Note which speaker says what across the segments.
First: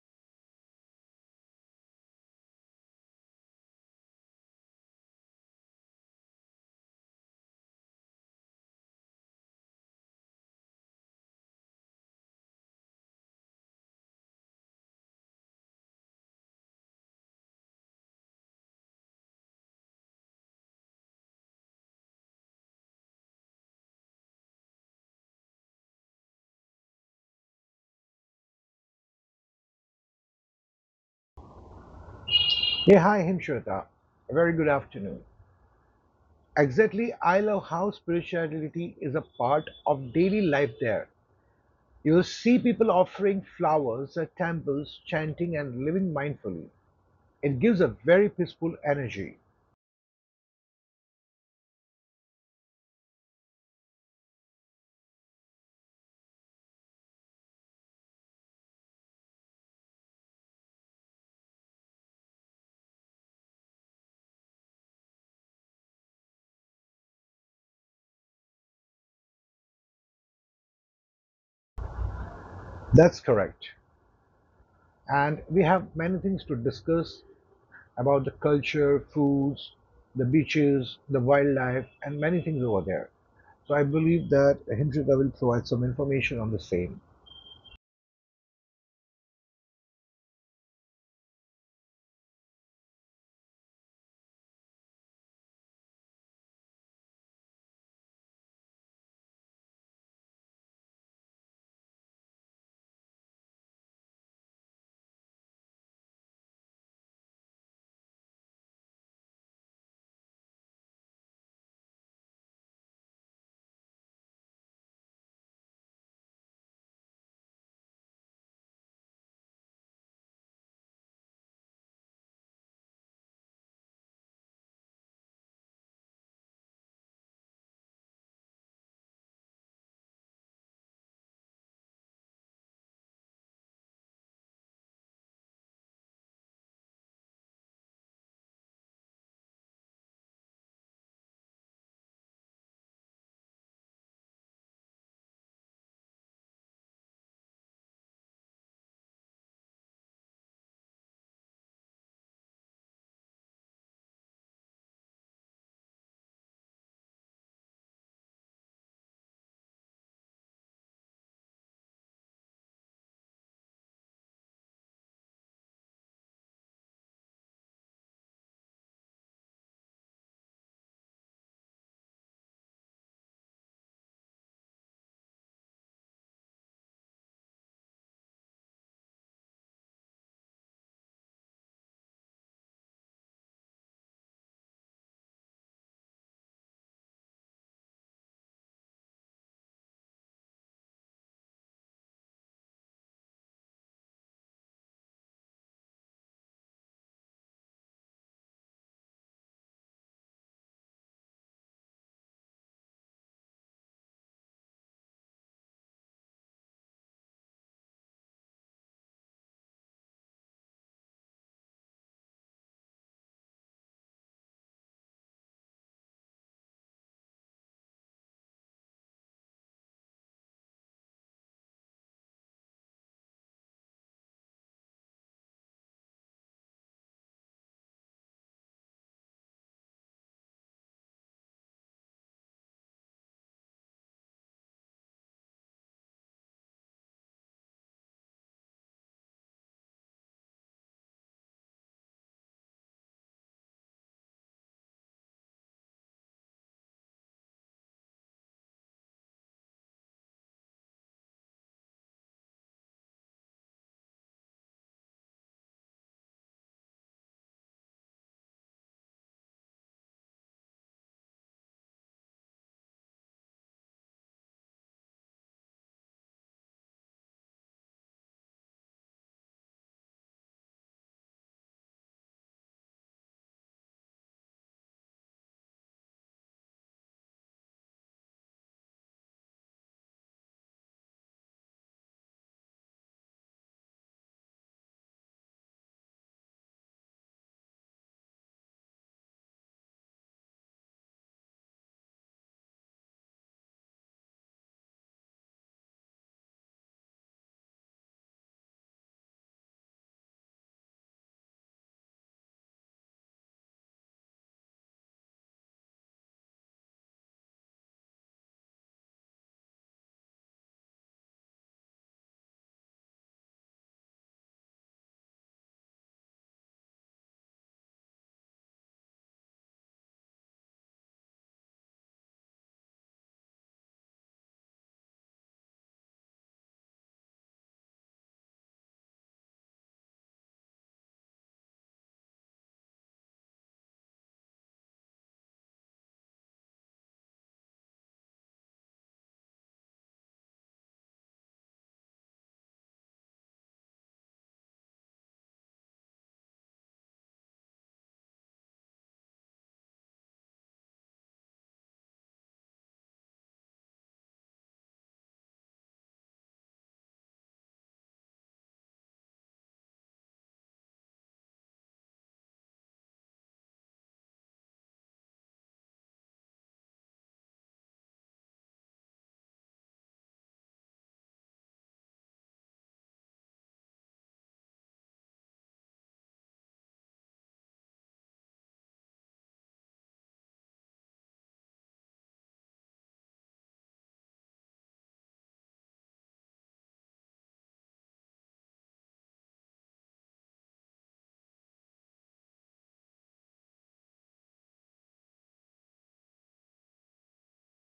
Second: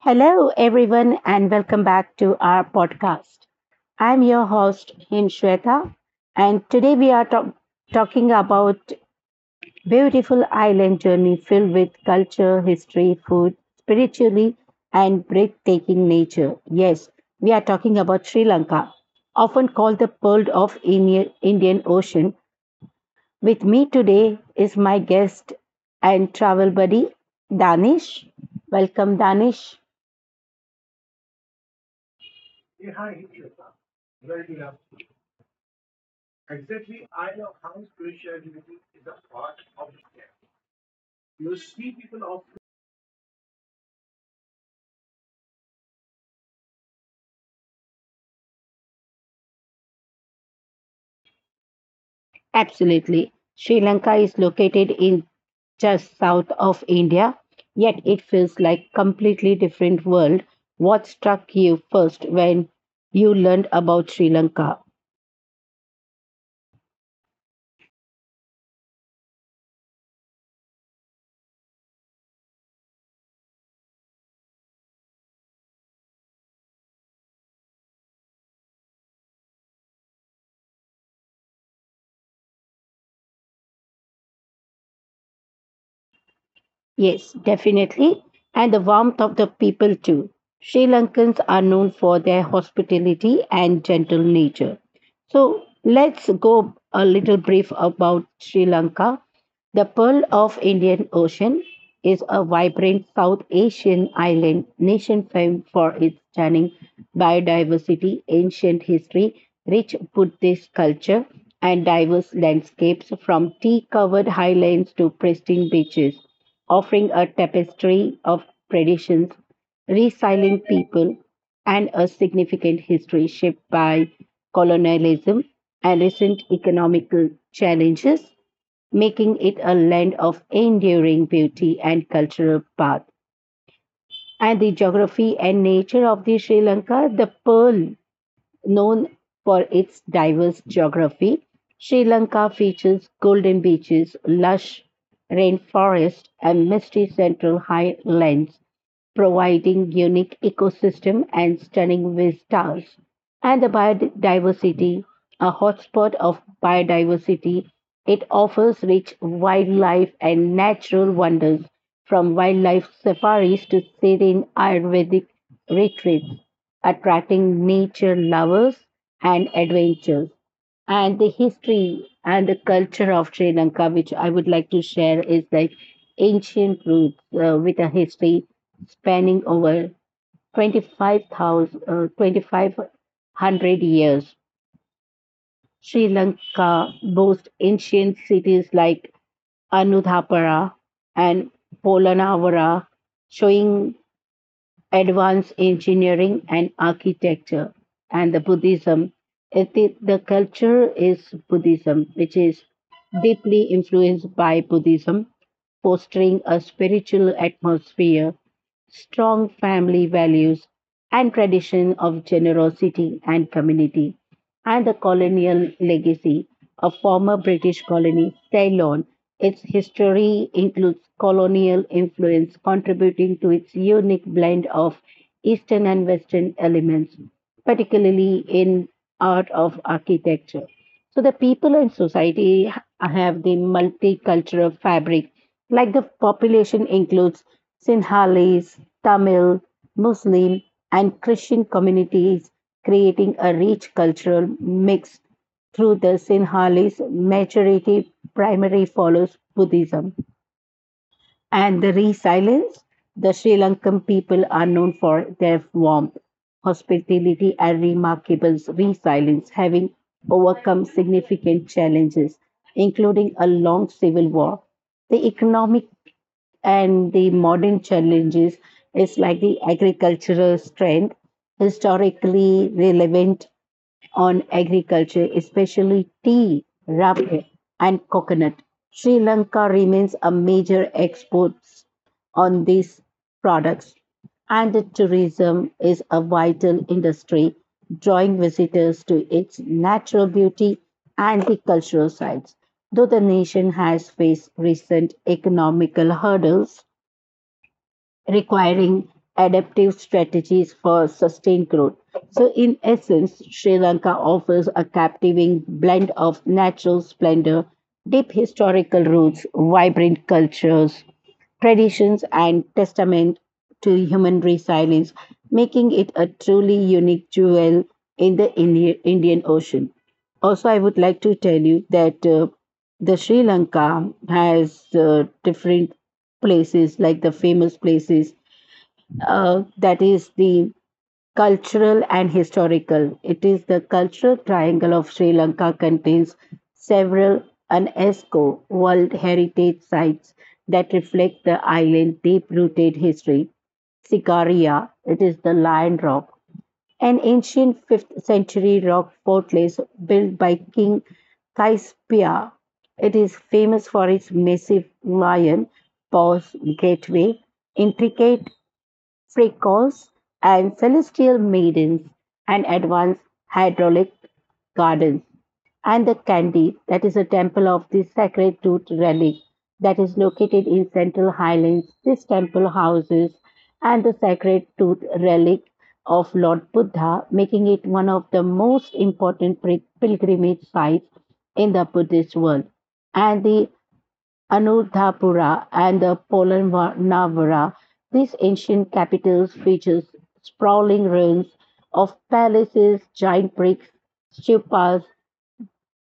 Speaker 1: Hello, everyone, and welcome back to our podcast. I'm your host, Himshweta, and today we are talking about beautiful island journey filled with culture, history, food, spiritually, and breathtaking nature. Yes, we are talking about Sri Lanka, often called the pearl of Indian Ocean. With me today is my guest and travel buddy, Danish. Welcome, Danish.
Speaker 2: Yeah, hi, Himshweta. A very good afternoon. Exactly, I love how spirituality is a part of daily life there. You will see people offering flowers at temples, chanting, and living mindfully. It gives a very peaceful energy.
Speaker 1: Absolutely. Sri Lanka is located in just south of India, yet it feels like completely different world. What struck you first when you learned about Sri Lanka?
Speaker 2: That's correct. And we have many things to discuss about the culture, foods, the beaches, the wildlife, and many things over there. So I believe that Himshweta will provide some information on the same.
Speaker 1: Yes, definitely. And the warmth of the people too. Sri Lankans are known for their hospitality and gentle nature. So let's go a little brief about Sri Lanka. The Pearl of Indian Ocean is a vibrant South Asian island nation famed for its stunning biodiversity, ancient history, rich Buddhist culture, and diverse landscapes from tea-covered highlands to pristine beaches, offering a tapestry of traditions, resilient people, and a significant history shaped by colonialism and recent economic challenges, making it a land of enduring beauty and cultural path. And the geography and nature of the Sri Lanka, the pearl. Known for its diverse geography, Sri Lanka features golden beaches, lush rainforests, and misty central highlands, providing unique ecosystem and stunning vistas. And the biodiversity, a hotspot of biodiversity, it offers rich wildlife and natural wonders, from wildlife safaris to serene Ayurvedic retreats, attracting nature lovers and adventurers. And the history and the culture of Sri Lanka, which I would like to share, is like ancient roots with a history spanning over 25,000, 2500 years. Sri Lanka boasts ancient cities like Anuthapara and Polanavara, showing advanced engineering and architecture, and the Buddhism. It is, the culture is Buddhism, which is deeply influenced by Buddhism, fostering a spiritual atmosphere, strong family values, and tradition of generosity and community, and the colonial legacy of former British colony Ceylon. Its history includes colonial influence contributing to its unique blend of Eastern and Western elements, particularly in art of architecture. So the people and society, I have the multicultural fabric, like the population includes Sinhalese, Tamil, Muslim, and Christian communities, creating a rich cultural mix. Through the Sinhalese majority, primary follows Buddhism and the resilience. The Sri Lankan people are known for their warmth, hospitality, and remarkable resilience, having overcome significant challenges, including a long civil war. The economic and the modern challenges is like the agricultural strength, historically relevant on agriculture, especially tea, rubber, and coconut. Sri Lanka remains a major exports on these products, and the tourism is a vital industry, drawing visitors to its natural beauty and the cultural sites. Though the nation has faced recent economical hurdles, requiring adaptive strategies for sustained growth. So, in essence, Sri Lanka offers a captivating blend of natural splendor, deep historical roots, vibrant cultures, traditions, and testament to human resilience, making it a truly unique jewel in the Indian Ocean. Also, I would like to tell you that the Sri Lanka has different places like the famous places, that is the cultural and historical. It is the cultural triangle of Sri Lanka, contains several UNESCO World Heritage sites that reflect the island's deep rooted history. Sikaria, it is the lion rock, an ancient 5th century rock fortress built by King Cassiopea. It is famous for its massive lion paws gateway, intricate Freckles and celestial maidens, and advanced hydraulic gardens, and the Kandy, that is a temple of the sacred root relic that is located in central highlands. This temple houses and the sacred tooth relic of Lord Buddha, making it one of the most important pilgrimage sites in the Buddhist world. And the Anuradhapura and the Polanavara, these ancient capitals feature sprawling ruins of palaces, giant bricks, stupas,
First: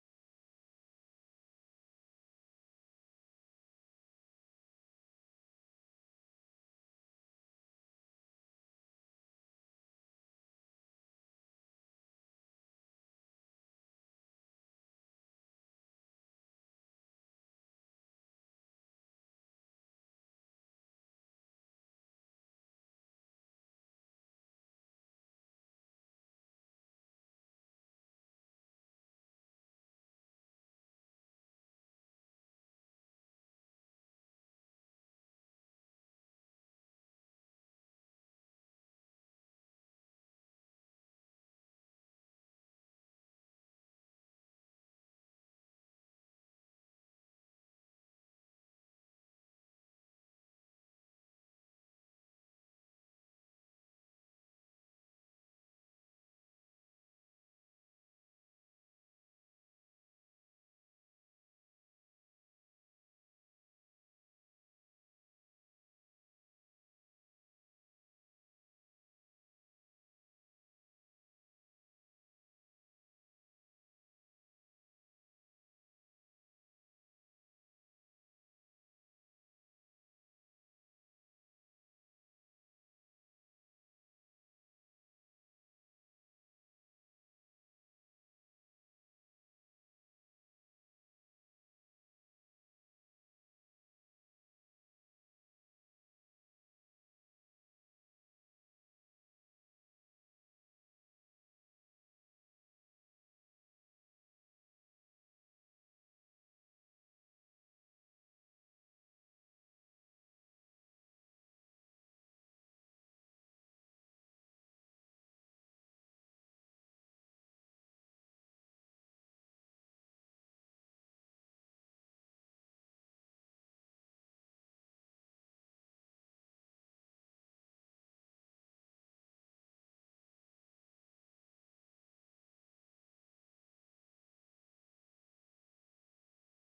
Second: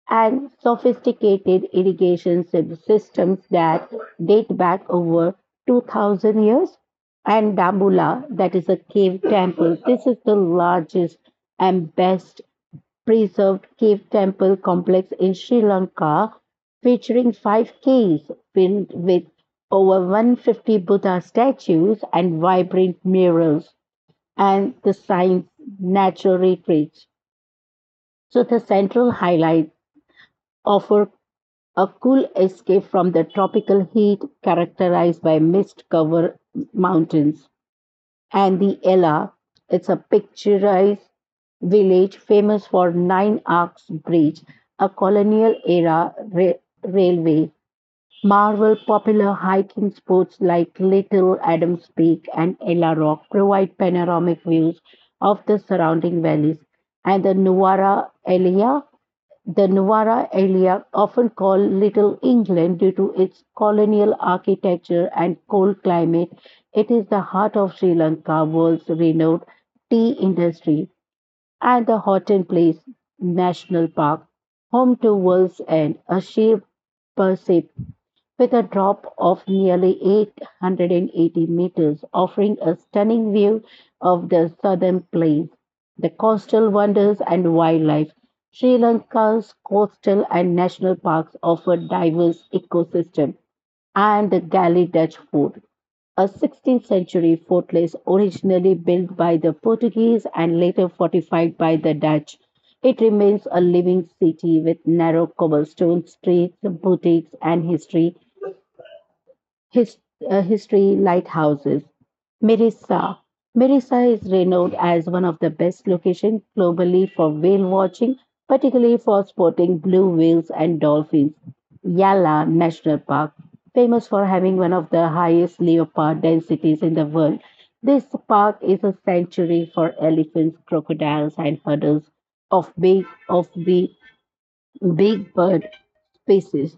Speaker 1: and sophisticated irrigation systems that date back over 2000 years. And Dambula, that is a cave temple, this is the largest and best preserved cave temple complex in Sri Lanka, featuring five caves filled with over 150 Buddha statues and vibrant murals, and the science natural retreats. So, the central highlight offer a cool escape from the tropical heat characterized by mist covered mountains and the Ella. It's a picturesque village famous for Nine Arcs Bridge, a colonial era railway, Marvel popular hiking spots like Little Adams Peak and Ella Rock provide panoramic views of the surrounding valleys and the Nuwara Elia, the Nuwara area, often called Little England due to its colonial architecture and cold climate, it is the heart of Sri Lanka, world's renowned tea industry, and the Horton Place National Park, home to World's End, a sheep with a drop of nearly 880 meters, offering a stunning view of the southern plains, the coastal wonders, and wildlife. Sri Lanka's coastal and national parks offer diverse ecosystem and the Gali Dutch fort, a 16th century fortress originally built by the Portuguese and later fortified by the Dutch. It remains a living city with narrow cobblestone streets, boutiques, and his, history lighthouses. Merissa. Merissa is renowned as one of the best locations globally for whale watching, particularly for spotting blue whales and dolphins. Yala National Park, famous for having one of the highest leopard densities in the world. This park is a sanctuary for elephants, crocodiles, and herders of big of the big bird species.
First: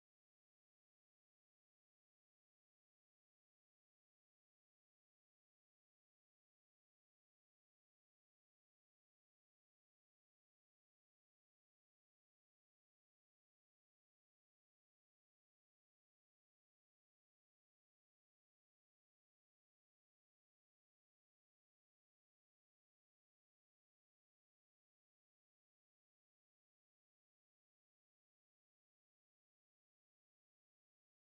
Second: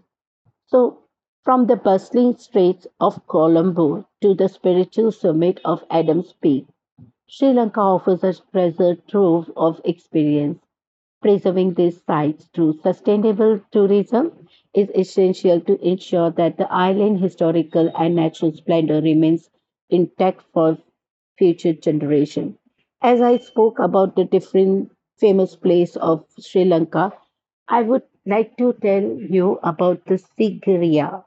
Speaker 1: So, from the bustling streets of Colombo to the spiritual summit of Adam's Peak, Sri Lanka offers a treasure trove of experience. Preserving these sites through sustainable tourism is essential to ensure that the island's historical and natural splendor remains intact for future generations. As I spoke about the different famous place of Sri Lanka, I would like to tell you about the Sigiriya.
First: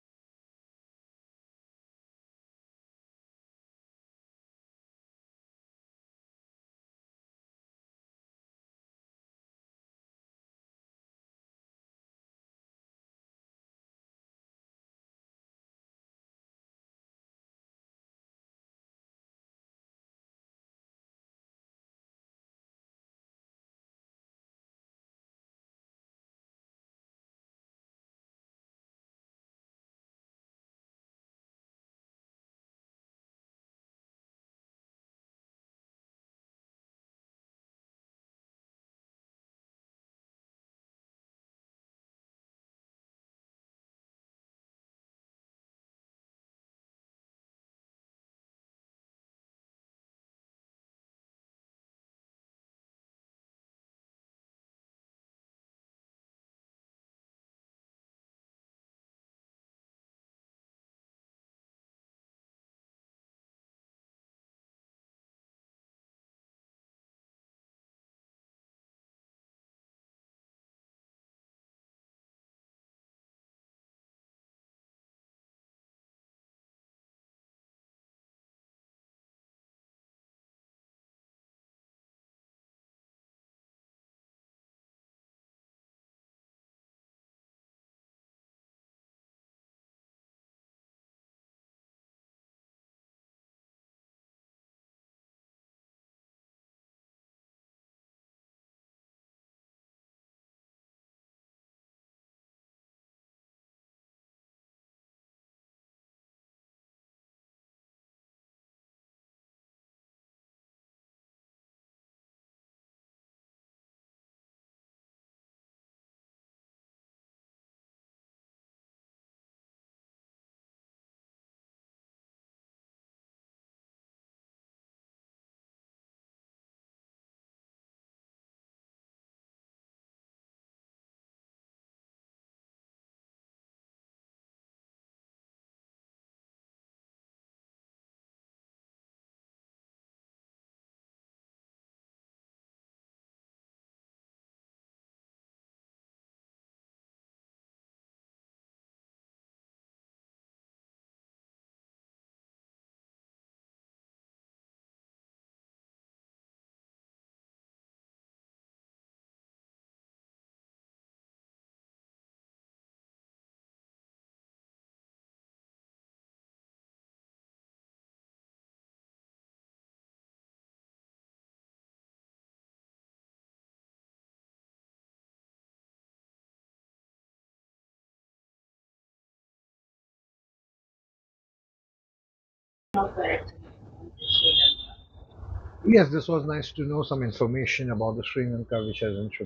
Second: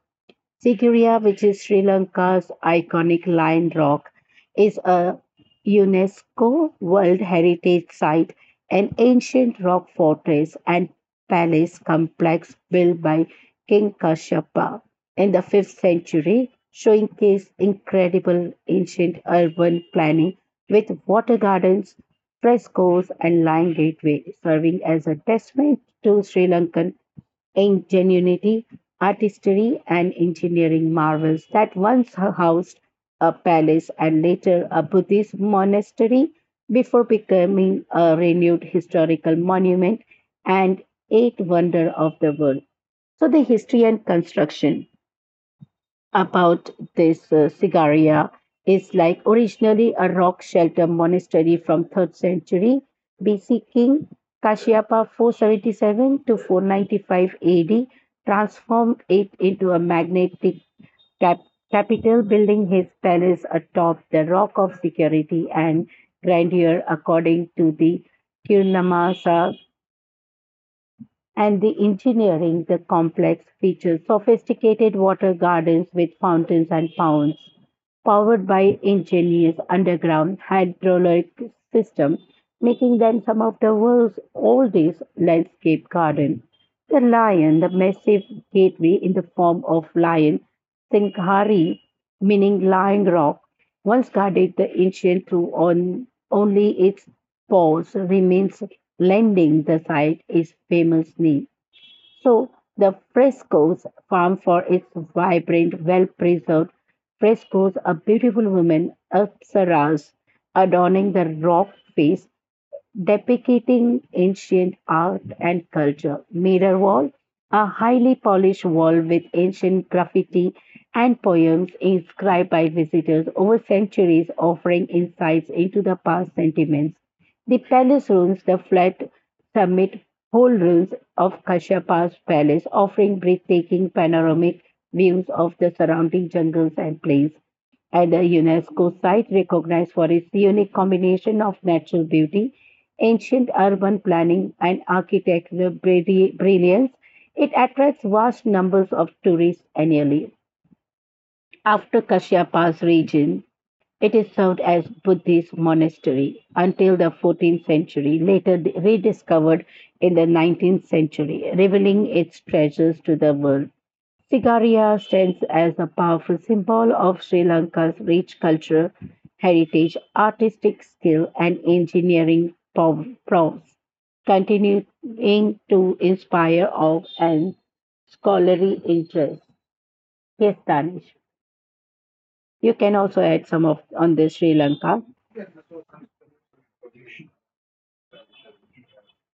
Speaker 1: Sigiriya, which is Sri Lanka's iconic lion rock, is a UNESCO World Heritage Site, an ancient rock fortress and palace complex built by King Kashyapa in the 5th century, showcase incredible ancient urban planning with water gardens, frescoes, and lion gateway, serving as a testament to Sri Lankan ingenuity, artistry, and engineering marvels that once housed a palace and later a Buddhist monastery before becoming a renewed historical monument and eighth wonder of the world. So, the history and construction about this, Sigaria, is like originally a rock shelter monastery from 3rd century BC. King Kashyapa, 477 to 495 AD, transformed it into a magnetic cap- capital, building his palace atop the rock of security and grandeur according to the Kirlamasa, and the engineering, the complex features sophisticated water gardens with fountains and ponds, powered by ingenious underground hydraulic system, making them some of the world's oldest landscape garden. The lion, the massive gateway in the form of lion Singhari, meaning lying rock, once guarded the ancient through on only its paws remains, lending the site its famous name. So the frescoes, famed for its vibrant, well-preserved frescoes, a beautiful woman, Apsaras, adorning the rock face, depicting ancient art and culture. Mirror wall, a highly polished wall with ancient graffiti and poems inscribed by visitors over centuries, offering insights into the past sentiments. The palace rooms, the flat summit whole ruins of Kasyapa's palace, offering breathtaking panoramic views of the surrounding jungles and plains, and a UNESCO site recognized for its unique combination of natural beauty, ancient urban planning, and architectural brilliance. It attracts vast numbers of tourists annually. After Kashyapa's region, it is served as Buddhist monastery until the 14th century, later rediscovered in the 19th century, revealing its treasures to the world. Sigaria stands as a powerful symbol of Sri Lanka's rich cultural heritage, artistic skill, and engineering prowess, continuing to inspire awe and scholarly interest. Yes, Danish. You can also add some of on this Sri Lanka.
Speaker 2: Yes, this was nice to know some information about the Sri Lanka, which has which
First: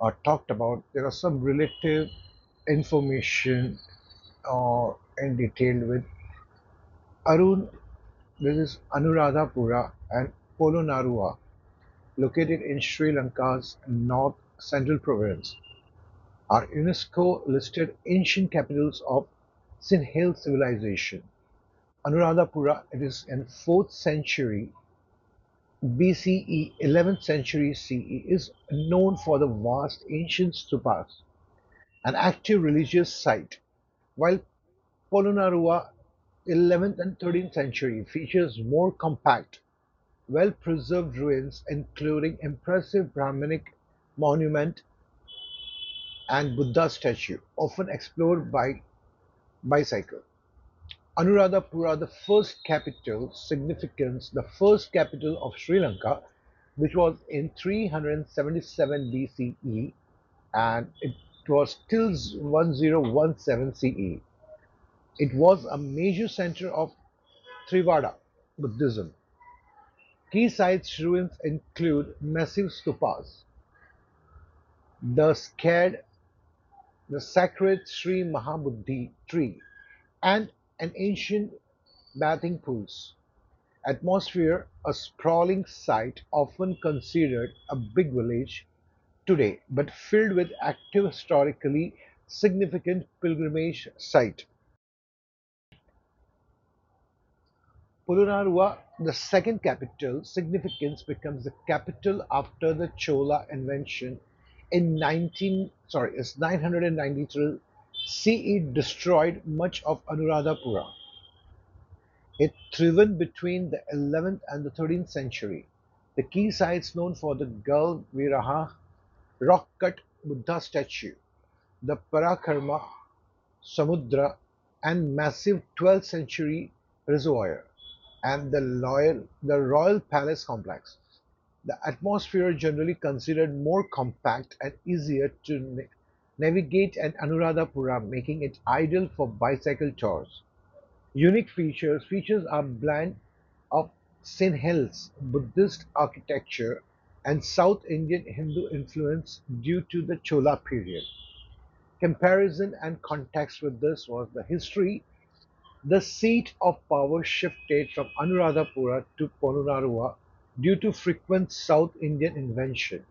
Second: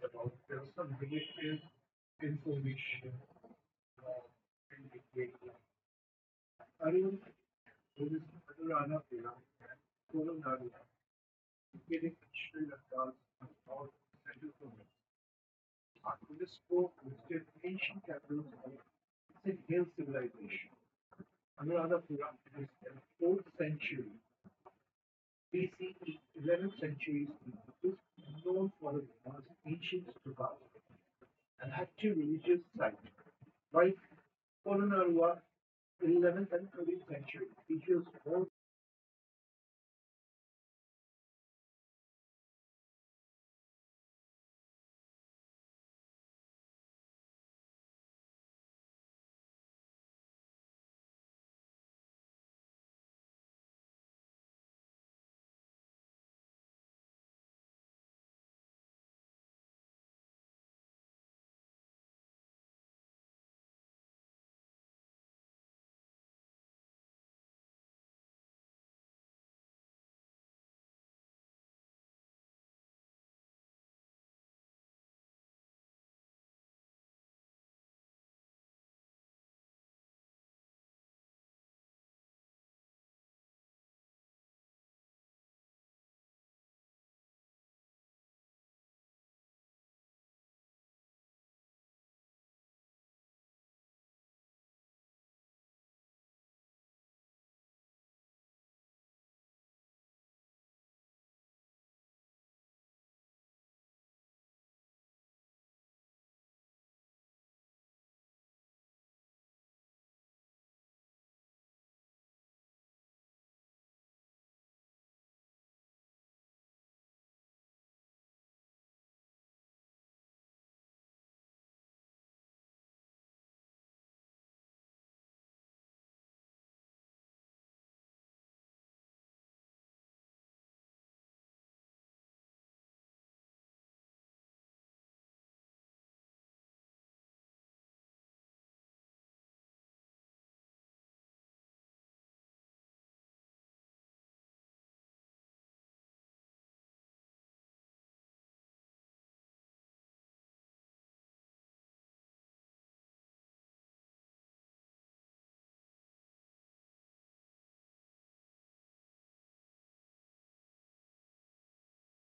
Speaker 2: uh, talked about. There are some relative information uh, in detail with Arun. This is Anuradhapura and Polonnaruwa, located in Sri Lanka's north central province, are UNESCO listed ancient capitals of Sinhale civilization. Anuradhapura, it is in 4th century BCE, 11th century CE, is known for the vast ancient stupas, an active religious site, while Polonnaruwa, 11th and 13th century, features more compact, well preserved ruins, including impressive Brahminic monument and Buddha statue, often explored by bicycle. Anuradhapura, the first capital, significance, the first capital of Sri Lanka, which was in 377 BCE and it was till 1017 CE. It was a major center of Theravada Buddhism. Key site ruins include massive stupas, the scared, the sacred Sri Mahabuddhi tree, and an ancient bathing pools. Atmosphere, a sprawling site often considered a big village today but filled with active historically significant pilgrimage site. Polonnaruwa, the second capital significance, becomes the capital after the Chola invasion in 19 sorry it's 993 CE, destroyed much of Anuradhapura. It thrived between the 11th and the 13th century. The key sites known for the Galviraha rock-cut Buddha statue, the Parakarma Samudra and massive 12th century reservoir, and the royal palace complex. The atmosphere is generally considered more compact and easier to navigate and Anuradhapura, making it ideal for bicycle tours. Unique features are blend of Sinhalese, Buddhist architecture and South Indian Hindu influence due to the Chola period. Comparison and context with this was the history. The seat of power shifted from Anuradhapura to Ponunaruwa due to frequent South Indian invention.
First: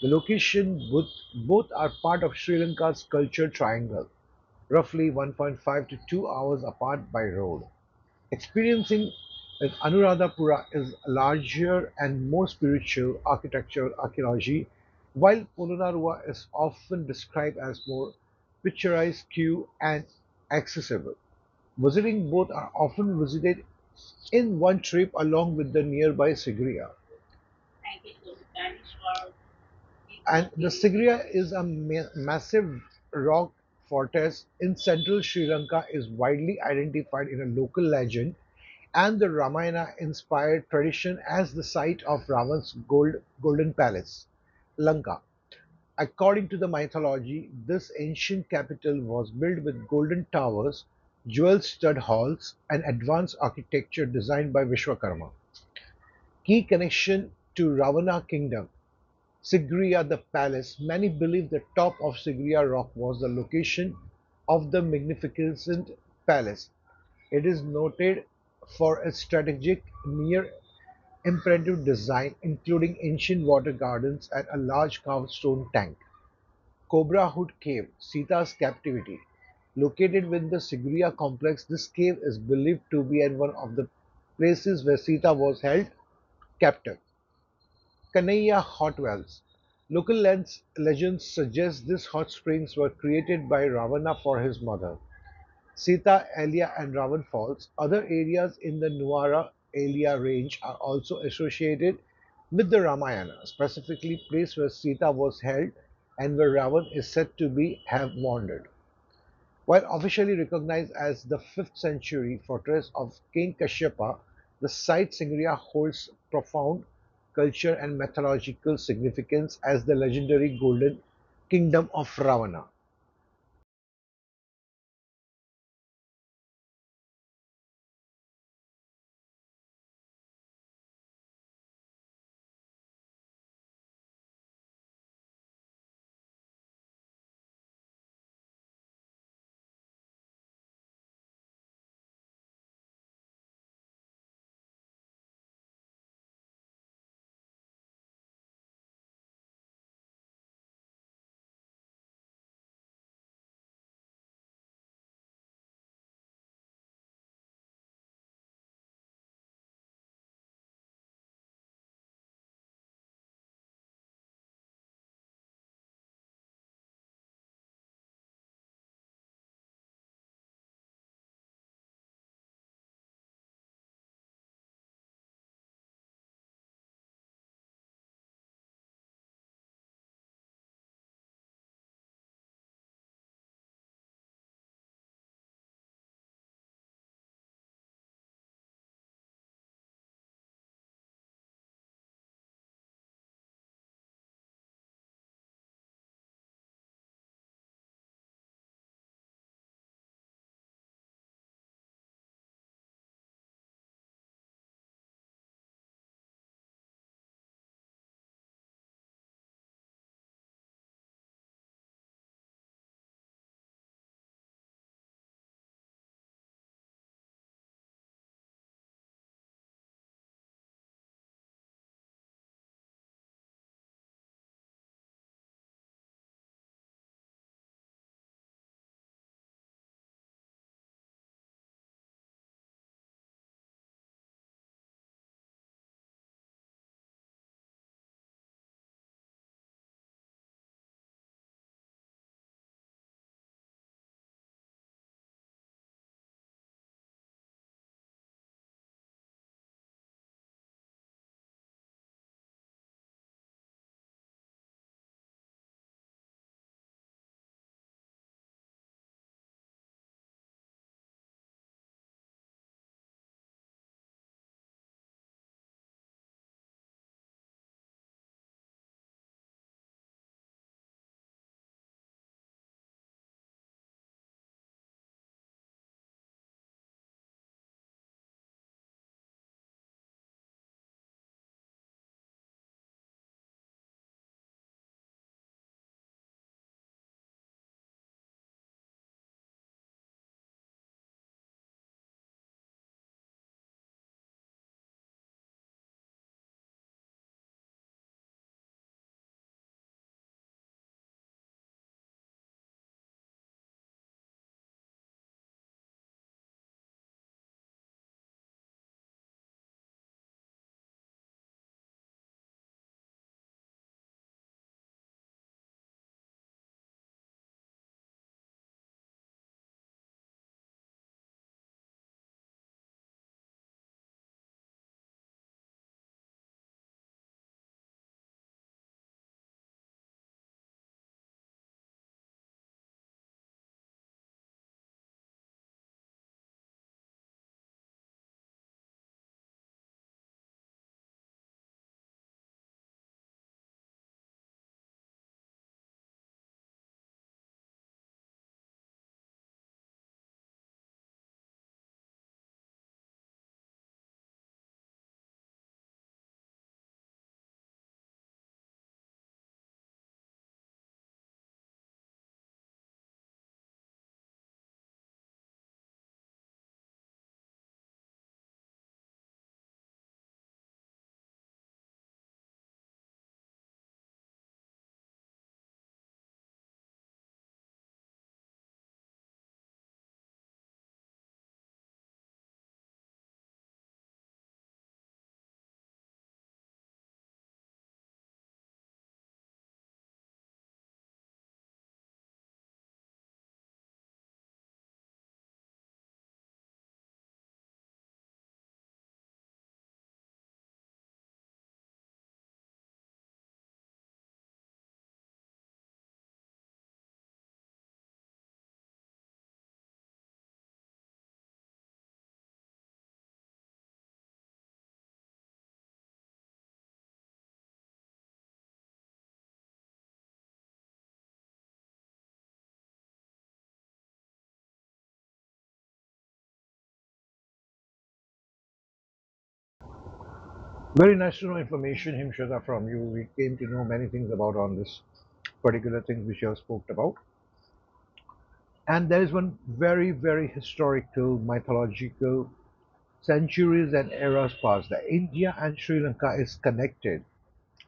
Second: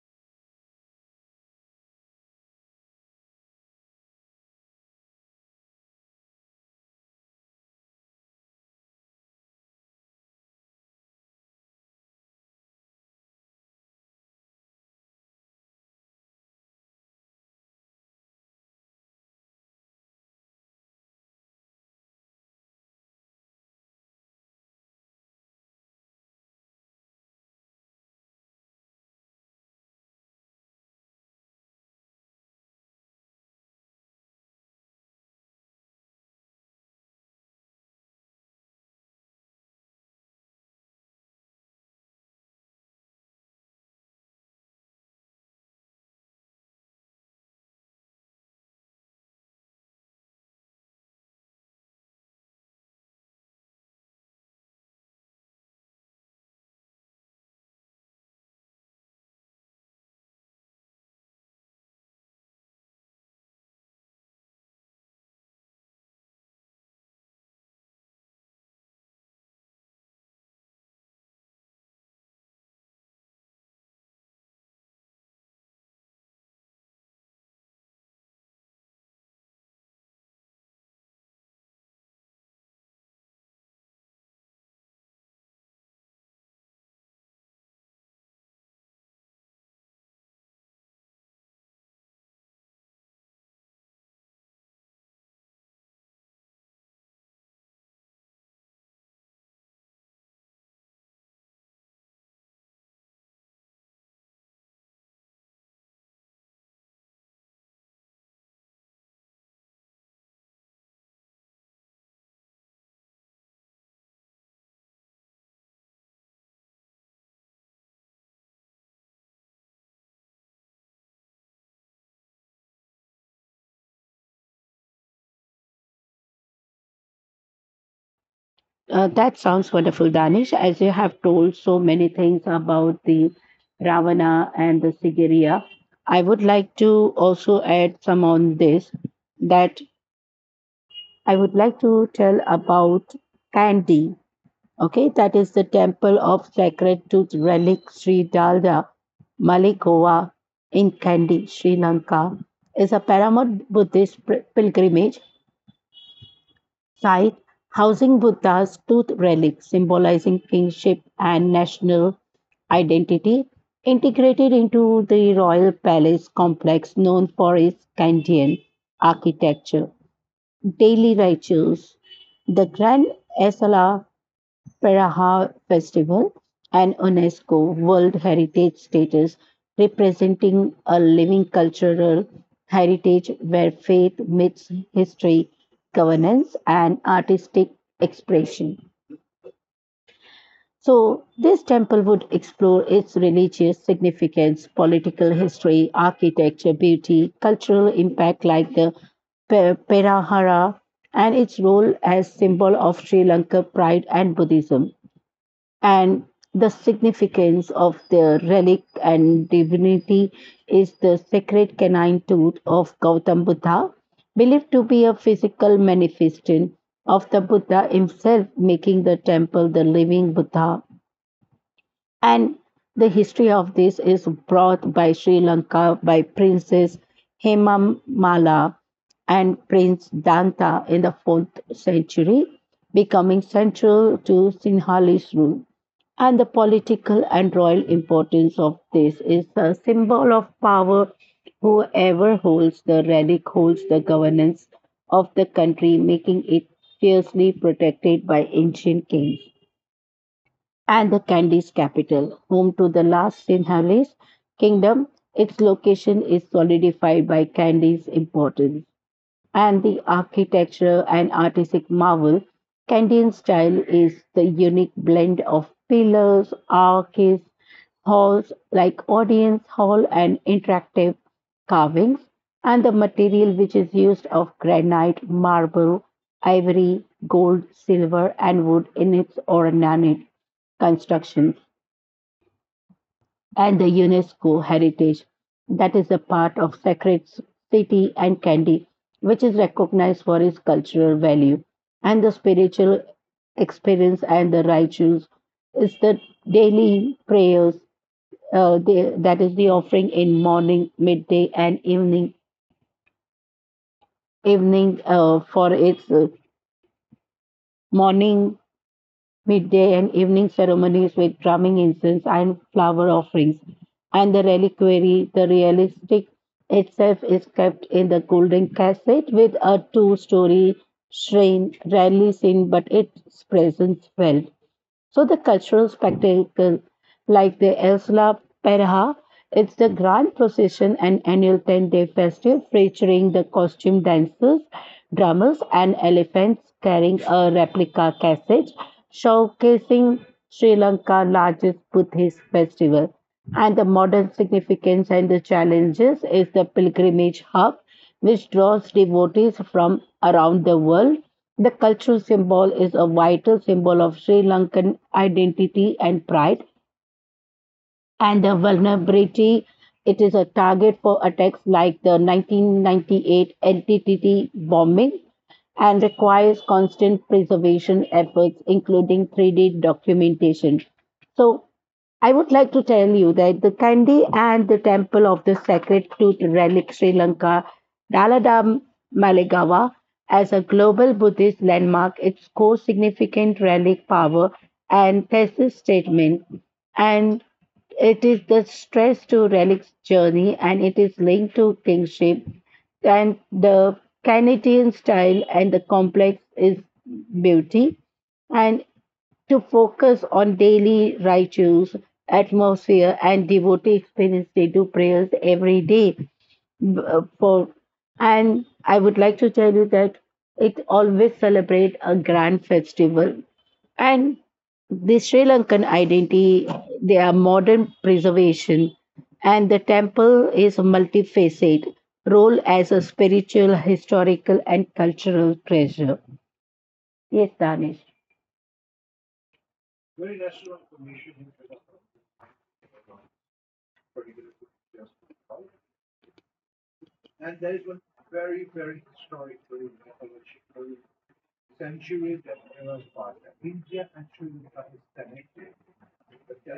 Speaker 2: The location, both are part of Sri Lanka's culture triangle, roughly 1.5 to 2 hours apart by road. Experience in Anuradhapura is larger and more spiritual architectural archaeology, while Polonnaruwa is often described as more picturesque and accessible. Visiting both are often visited in one trip along with the nearby Sigiriya. And the Sigiriya is a massive rock fortress in central Sri Lanka, is widely identified in a local legend and the Ramayana inspired tradition as the site of Ravan's gold, golden palace, Lanka. According to the mythology, this ancient capital was built with golden towers, jewel stud halls, and advanced architecture designed by Vishwakarma. Key connection to Ravana kingdom. Sigiriya the palace. Many believe the top of Sigiriya rock was the location of the magnificent palace. It is noted for its strategic, near impressive design, including ancient water gardens and a large carved stone tank. Cobra Hood Cave, Sita's captivity. Located within the Sigiriya complex, this cave is believed to be one of the places where Sita was held captive. Kanaiya hot wells. Local legends suggest these hot springs were created by Ravana for his mother. Sita, Elia, and Ravan Falls, other areas in the Nuwara Elia range, are also associated with the Ramayana, specifically place where Sita was held and where Ravan is said to be have wandered. While officially recognized as the 5th century fortress of King Kashyapa, the site Singriya holds profound culture and mythological significance as the legendary golden kingdom of Ravana.
Speaker 1: That sounds wonderful, Danish. As you have told so many things about the Ravana and the Sigiriya, I would like to also add some on this that I would like to tell about Kandy. Okay, that is the temple of sacred tooth relic Sri Dalda Malikova in Kandy, Sri Lanka. Is a paramount Buddhist pilgrimage site housing Buddha's tooth relics symbolizing kingship and national identity, integrated into the royal palace complex known for its Kandyan architecture. Daily rituals, the Grand Asala Peraha Festival, an UNESCO World Heritage status, representing a living cultural heritage where faith meets history, governance, and artistic expression. So, this temple would explore its religious significance, political history, architecture, beauty, cultural impact like the Perahara, and its role as symbol of Sri Lanka pride and Buddhism and the significance of their relic and divinity is the sacred canine tooth of Gautam Buddha, believed to be a physical manifestation of the Buddha himself, making the temple the living Buddha, and the history of this is brought by Sri Lanka by Princess Hemamala and Prince Danta in the 4th century, becoming central to Sinhalese rule. And the political and royal importance of this is a symbol of power. Whoever holds the relic holds the governance of the country, making it fiercely protected by ancient kings and the candy's capital, home to the last Sinhalese kingdom. Its location is solidified by candy's importance and the architecture and artistic marvel. Candian style is the unique blend of pillars, arches, halls like audience hall and interactive carvings, and the material which is used of granite, marble, ivory, gold, silver, and wood in its ornate constructions, and the UNESCO heritage that is a part of Sacred City and Candy, which is recognized for its cultural value and the spiritual experience and the rituals. Is the daily prayers that is the offering in morning, midday, and evening. Evening for its morning, midday and evening ceremonies with drumming incense and flower offerings. And the reliquary, the realistic itself, is kept in the golden casket with a two-story shrine, rarely seen, but its presence felt. So the cultural spectacle like the Esla Perha, it's the grand procession and annual 10-day festival featuring the costume dancers, drummers and elephants carrying a replica cassette, showcasing Sri Lanka's largest Buddhist festival. And the modern significance and the challenges is the pilgrimage hub, which draws devotees from around the world. The cultural symbol is a vital symbol of Sri Lankan identity and pride, and the vulnerability. It is a target for attacks like the 1998 NTTT bombing and requires constant preservation efforts, including 3D documentation. So, I would like to tell you that the Kandy and the temple of the sacred tooth relic Sri Lanka, Daladam Malegawa, as a global Buddhist landmark, its core significant relic power and thesis statement, and it is the stress to relics journey, and it is linked to kingship and the Canadian style, and the complex is beauty and to focus on daily rituals, atmosphere, and devotee experience. They do prayers every day. For and I would like to tell you that it always celebrate a grand festival and the Sri Lankan identity, they are modern preservation, and the temple is multifaceted, role as a spiritual, historical, and cultural treasure. Yes, Danish.
Speaker 2: Very nice to know information, Himshada, from you. We came to know many things about on this particular thing which you have spoken about. And there is one very, very historical, mythological, centuries and eras past, that India and Sri Lanka is connected.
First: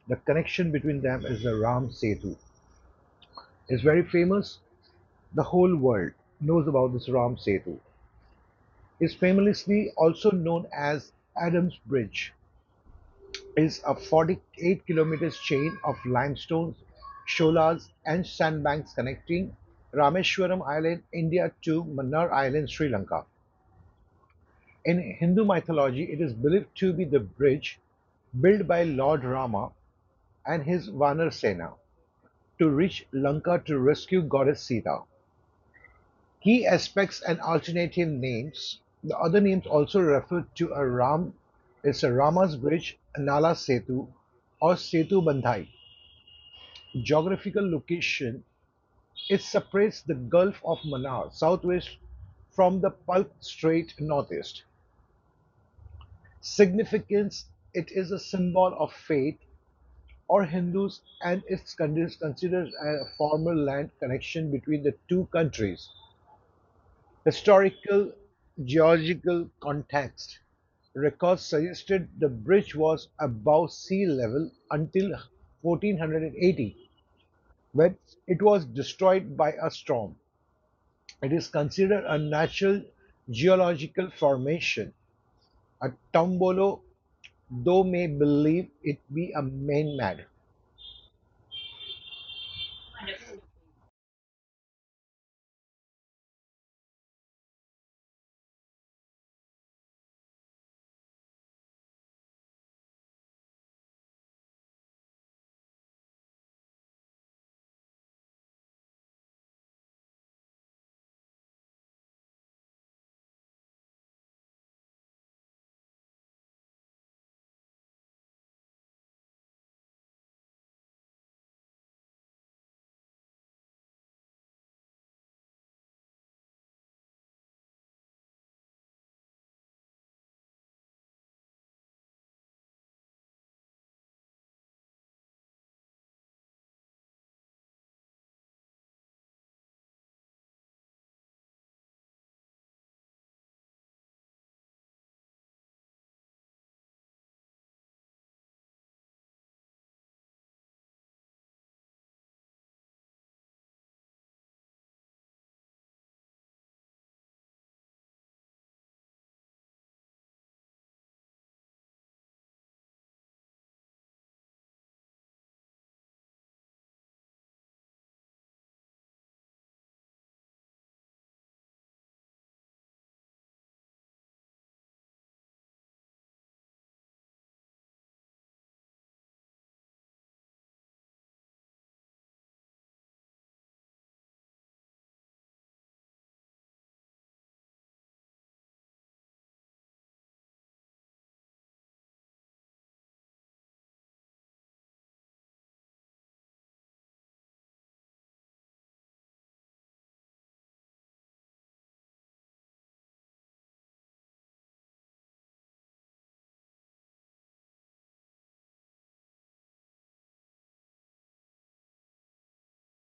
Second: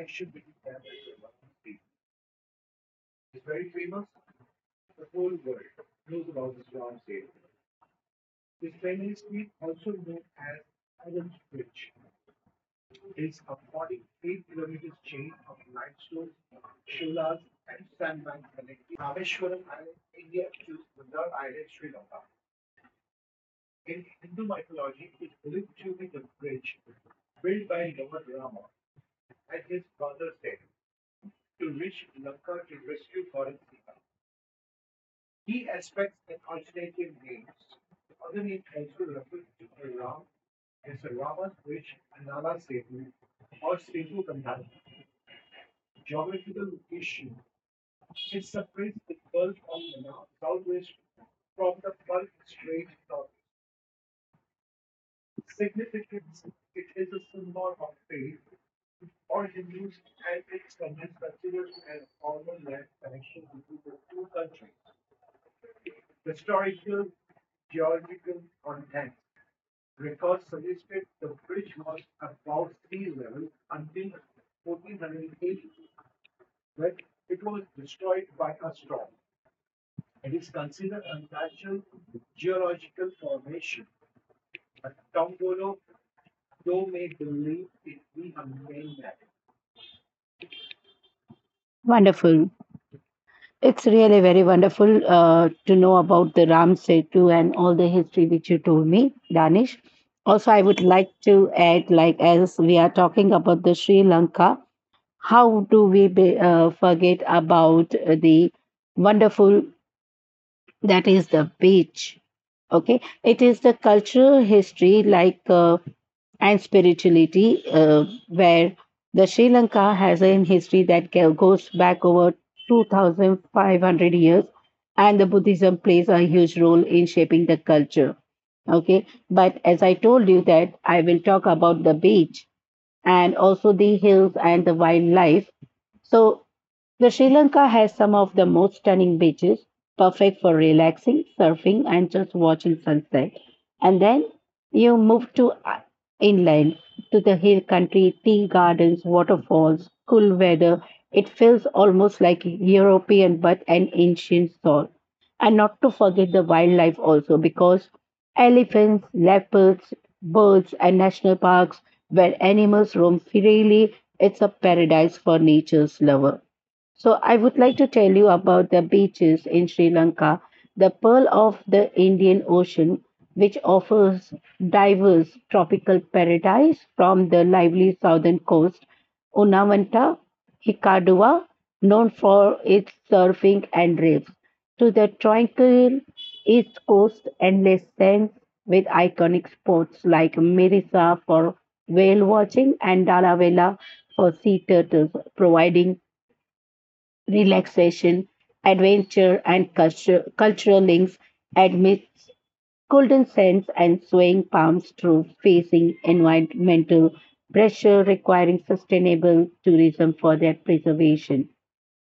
Speaker 2: The connection between them is the Ram Setu. It's very famous. The whole world knows about this Ram Setu. It's famously also known as Adams Bridge. It's a 48 kilometers chain of limestones, sholas, and sandbanks connecting Rameshwaram Island, India to Mannar Island, Sri Lanka. In Hindu mythology, it is believed to be the bridge built by Lord Rama and his Vanar Sena to reach Lanka to rescue goddess Sita. Key aspects and alternative names. The other names also refer to a Ram, it's a Rama's Bridge, Nala Setu, or Setu Bandhai. Geographical location. It separates the Gulf of Manar southwest from the Palk Strait northeast. Significance. It is a symbol of faith or Hindus, and it's considered a formal land connection between the two countries. Historical geological context records suggested the bridge was above sea level until 1480, when it was destroyed by a storm. It is considered a natural geological formation, a tombolo, though may believe it be a man-made.
Speaker 1: Wonderful. It's really very wonderful to know about the Ram Setu and all the history which you told me, Danish. Also, I would like to add, like as we are talking about the Sri Lanka, how do we be, forget about the wonderful that is the beach? Okay, it is the cultural history like. And spirituality, where the Sri Lanka has a history that goes back over 2,500 years, and the Buddhism plays a huge role in shaping the culture. Okay, but as I told you that I will talk about the beach and also the hills and the wildlife. So the Sri Lanka has some of the most stunning beaches, perfect for relaxing, surfing, and just watching sunset. And then you move to inland, to the hill country, tea gardens, waterfalls, cool weather. It feels almost like European but an ancient soul. And not to forget the wildlife also, because elephants, leopards, birds, and national parks where animals roam freely, it's a paradise for nature's lover. So I would like to tell you about the beaches in Sri Lanka, the pearl of the Indian Ocean, which offers diverse tropical paradise from the lively southern coast, Unavanta, Hikkaduwa, known for its surfing and reefs, to the tranquil east coast endless sands with iconic spots like Mirisa for whale watching and Dalavela for sea turtles, providing relaxation, adventure, and culture, cultural links amidst golden sands and swaying palms through facing environmental pressure requiring sustainable tourism for their preservation.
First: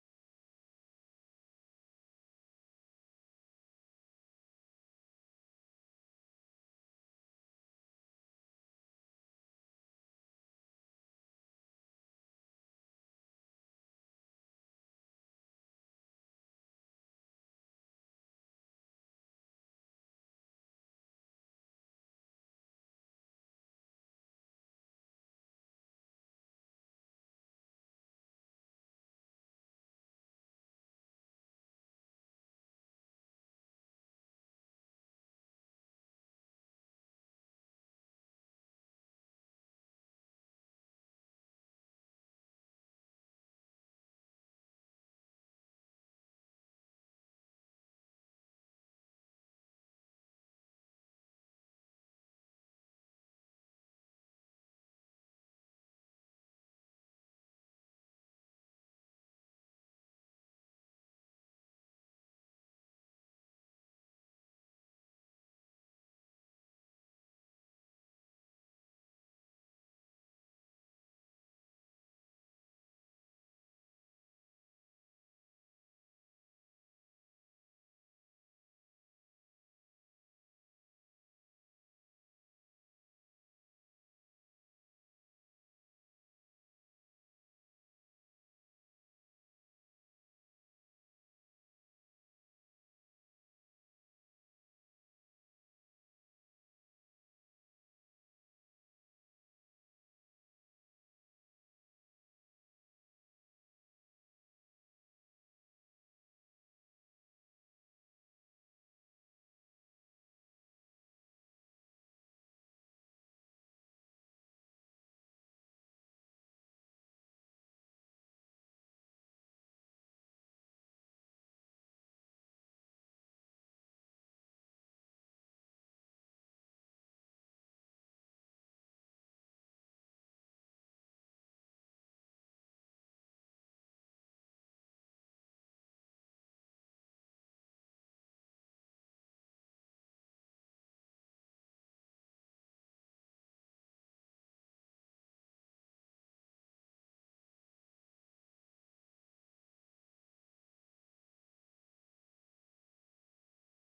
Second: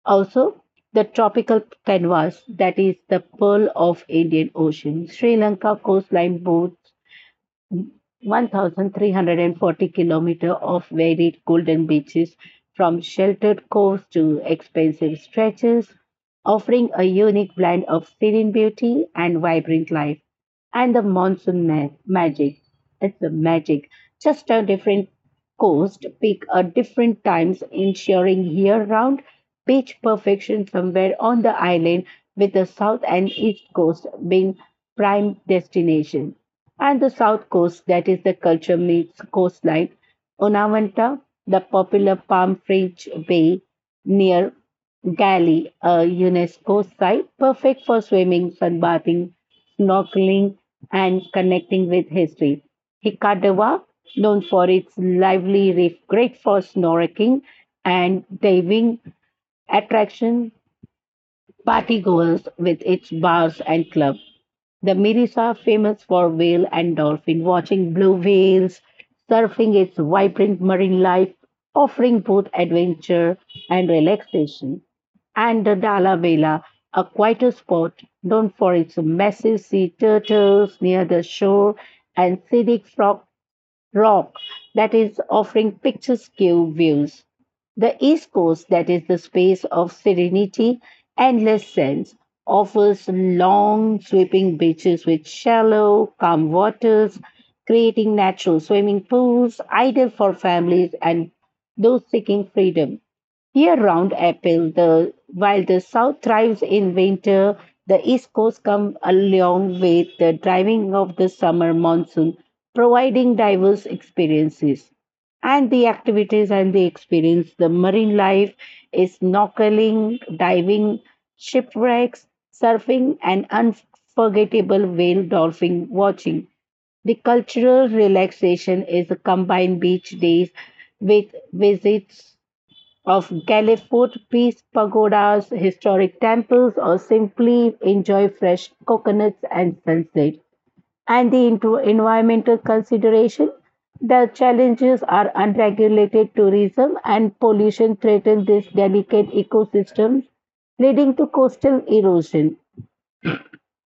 Speaker 1: Also, the tropical canvas that is the pearl of Indian Ocean. Sri Lanka coastline boats 1,340 kilometers of varied golden beaches, from sheltered coasts to expansive stretches, offering a unique blend of serene beauty and vibrant life and the monsoon magic. It's the magic. Just a different coast, peak at different times, ensuring year round beach perfection somewhere on the island, with the south and east coast being prime destination. And the south coast, that is the culture meets coastline, Onavanta, the popular palm fringe bay near Gali, a UNESCO site perfect for swimming, sunbathing, snorkeling, and connecting with history. Hikadawa, known for its lively reef, great for snorkeling and diving attraction, partygoers with its bars and clubs. The Miris are famous for whale and dolphin watching, blue whales, surfing its vibrant marine life, offering both adventure and relaxation. And the Dala Vela, a quieter spot known for its massive sea turtles near the shore and scenic rock that is offering picturesque views, the East Coast that is the space of serenity, endless sands, offers long sweeping beaches with shallow, calm waters, creating natural swimming pools ideal for families and those seeking freedom year-round apple. The while the south thrives in winter, the east coast comes along with the driving of the summer monsoon, providing diverse experiences and the activities and the experience. The marine life is snorkeling, diving, shipwrecks, surfing, and unforgettable whale dolphin watching. The cultural relaxation is a combined beach days with visits of Caliph peace pagodas, historic temples, or simply enjoy fresh coconuts and sunset. And the into environmental consideration, the challenges are unregulated tourism and pollution threaten this delicate ecosystem, leading to coastal erosion.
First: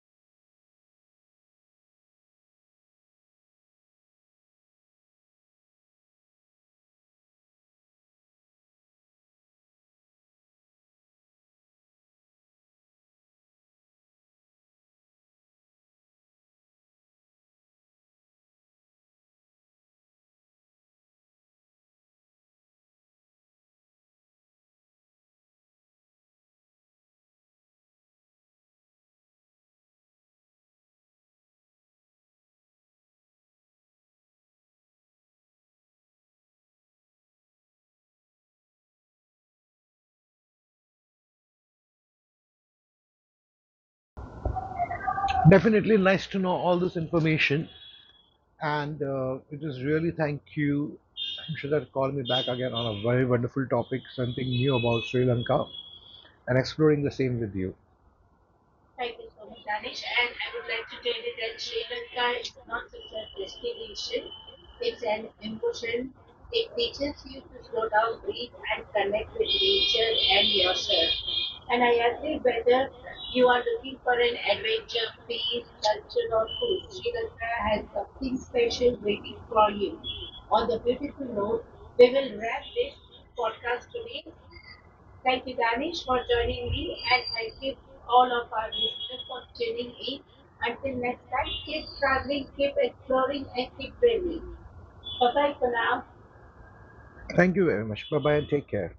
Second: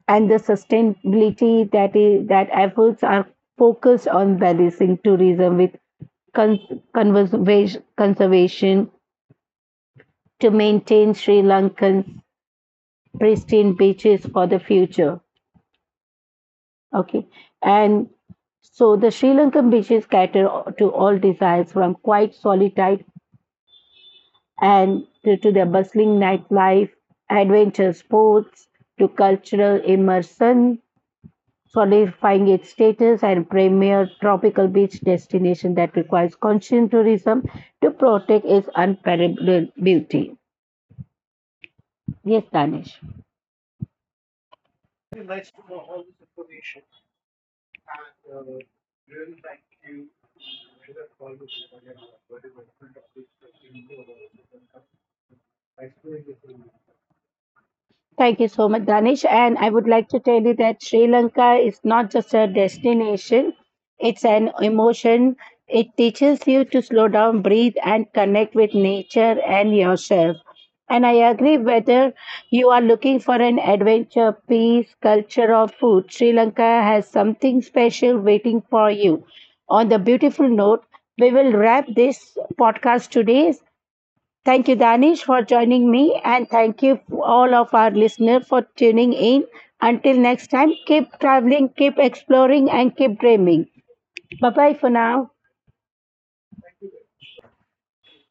Speaker 1: And the sustainability that is that efforts are focused on balancing tourism with con- conservation to maintain Sri Lankan's pristine beaches for the future. Okay. And so the Sri Lankan beaches cater to all desires from quiet solitude and to their bustling nightlife, adventure sports, to cultural immersion, solidifying its status and premier tropical beach destination that requires conscious tourism to protect its unparalleled beauty. Yes, Danish.
Speaker 2: Definitely nice to know all this information. And it is really thank you. I'm sure that call me back again on a very wonderful topic, something new about Sri Lanka, and exploring the same with you. Thank you so
Speaker 1: Thank
Speaker 2: much,
Speaker 1: you so
Speaker 2: Danish.
Speaker 1: much,
Speaker 2: And
Speaker 1: Danish.
Speaker 2: I would
Speaker 1: And I
Speaker 2: like to
Speaker 1: would
Speaker 2: tell
Speaker 1: like
Speaker 2: you
Speaker 1: to tell
Speaker 2: that
Speaker 1: you
Speaker 2: Sri
Speaker 1: that Sri
Speaker 2: Lanka is
Speaker 1: Lanka
Speaker 2: not
Speaker 1: is
Speaker 2: just
Speaker 1: not
Speaker 2: a
Speaker 1: just a
Speaker 2: destination,
Speaker 1: destination,
Speaker 2: it's an
Speaker 1: it's an
Speaker 2: emotion.
Speaker 1: emotion.
Speaker 2: It
Speaker 1: It
Speaker 2: teaches you
Speaker 1: teaches
Speaker 2: to
Speaker 1: you to
Speaker 2: slow
Speaker 1: slow
Speaker 2: down,
Speaker 1: down,
Speaker 2: breathe,
Speaker 1: breathe,
Speaker 2: and
Speaker 1: and
Speaker 2: connect
Speaker 1: connect
Speaker 2: with
Speaker 1: with
Speaker 2: nature
Speaker 1: nature
Speaker 2: and
Speaker 1: and
Speaker 2: yourself.
Speaker 1: yourself.
Speaker 2: And
Speaker 1: And
Speaker 2: I
Speaker 1: I
Speaker 2: agree,
Speaker 1: agree
Speaker 2: whether
Speaker 1: whether you
Speaker 2: you
Speaker 1: are
Speaker 2: are
Speaker 1: looking
Speaker 2: looking
Speaker 1: for
Speaker 2: for
Speaker 1: an
Speaker 2: an adventure,
Speaker 1: adventure, peace,
Speaker 2: peace,
Speaker 1: culture,
Speaker 2: culture,
Speaker 1: or
Speaker 2: or
Speaker 1: food,
Speaker 2: food,
Speaker 1: Sri
Speaker 2: Sri Lanka
Speaker 1: Lanka has
Speaker 2: has
Speaker 1: something
Speaker 2: something
Speaker 1: special
Speaker 2: special
Speaker 1: waiting
Speaker 2: waiting
Speaker 1: for
Speaker 2: for
Speaker 1: you.
Speaker 2: you.
Speaker 1: On
Speaker 2: On
Speaker 1: the
Speaker 2: the
Speaker 1: beautiful
Speaker 2: beautiful
Speaker 1: note,
Speaker 2: note,
Speaker 1: we
Speaker 2: we
Speaker 1: will
Speaker 2: will
Speaker 1: wrap
Speaker 2: wrap this
Speaker 1: this podcast
Speaker 2: podcast
Speaker 1: today.
Speaker 2: today.
Speaker 1: Thank you,
Speaker 2: Thank you,
Speaker 1: Danish,
Speaker 2: Danish,
Speaker 1: for
Speaker 2: for
Speaker 1: joining
Speaker 2: joining
Speaker 1: me,
Speaker 2: me,
Speaker 1: and
Speaker 2: and
Speaker 1: thank
Speaker 2: thank
Speaker 1: you
Speaker 2: you to
Speaker 1: all
Speaker 2: all
Speaker 1: of
Speaker 2: of
Speaker 1: our
Speaker 2: our
Speaker 1: listeners
Speaker 2: listeners
Speaker 1: for
Speaker 2: for
Speaker 1: tuning
Speaker 2: tuning
Speaker 1: in.
Speaker 2: in.
Speaker 1: Until
Speaker 2: Until
Speaker 1: next
Speaker 2: next
Speaker 1: time,
Speaker 2: time, keep
Speaker 1: keep traveling,
Speaker 2: traveling,
Speaker 1: keep
Speaker 2: keep
Speaker 1: exploring,
Speaker 2: exploring,
Speaker 1: and
Speaker 2: and
Speaker 1: keep
Speaker 2: keep
Speaker 1: dreaming.
Speaker 2: dreaming.
Speaker 1: Bye
Speaker 2: Bye
Speaker 1: bye
Speaker 2: bye
Speaker 1: for
Speaker 2: for
Speaker 1: now.
Speaker 2: now. Thank you very much. Bye bye and take care.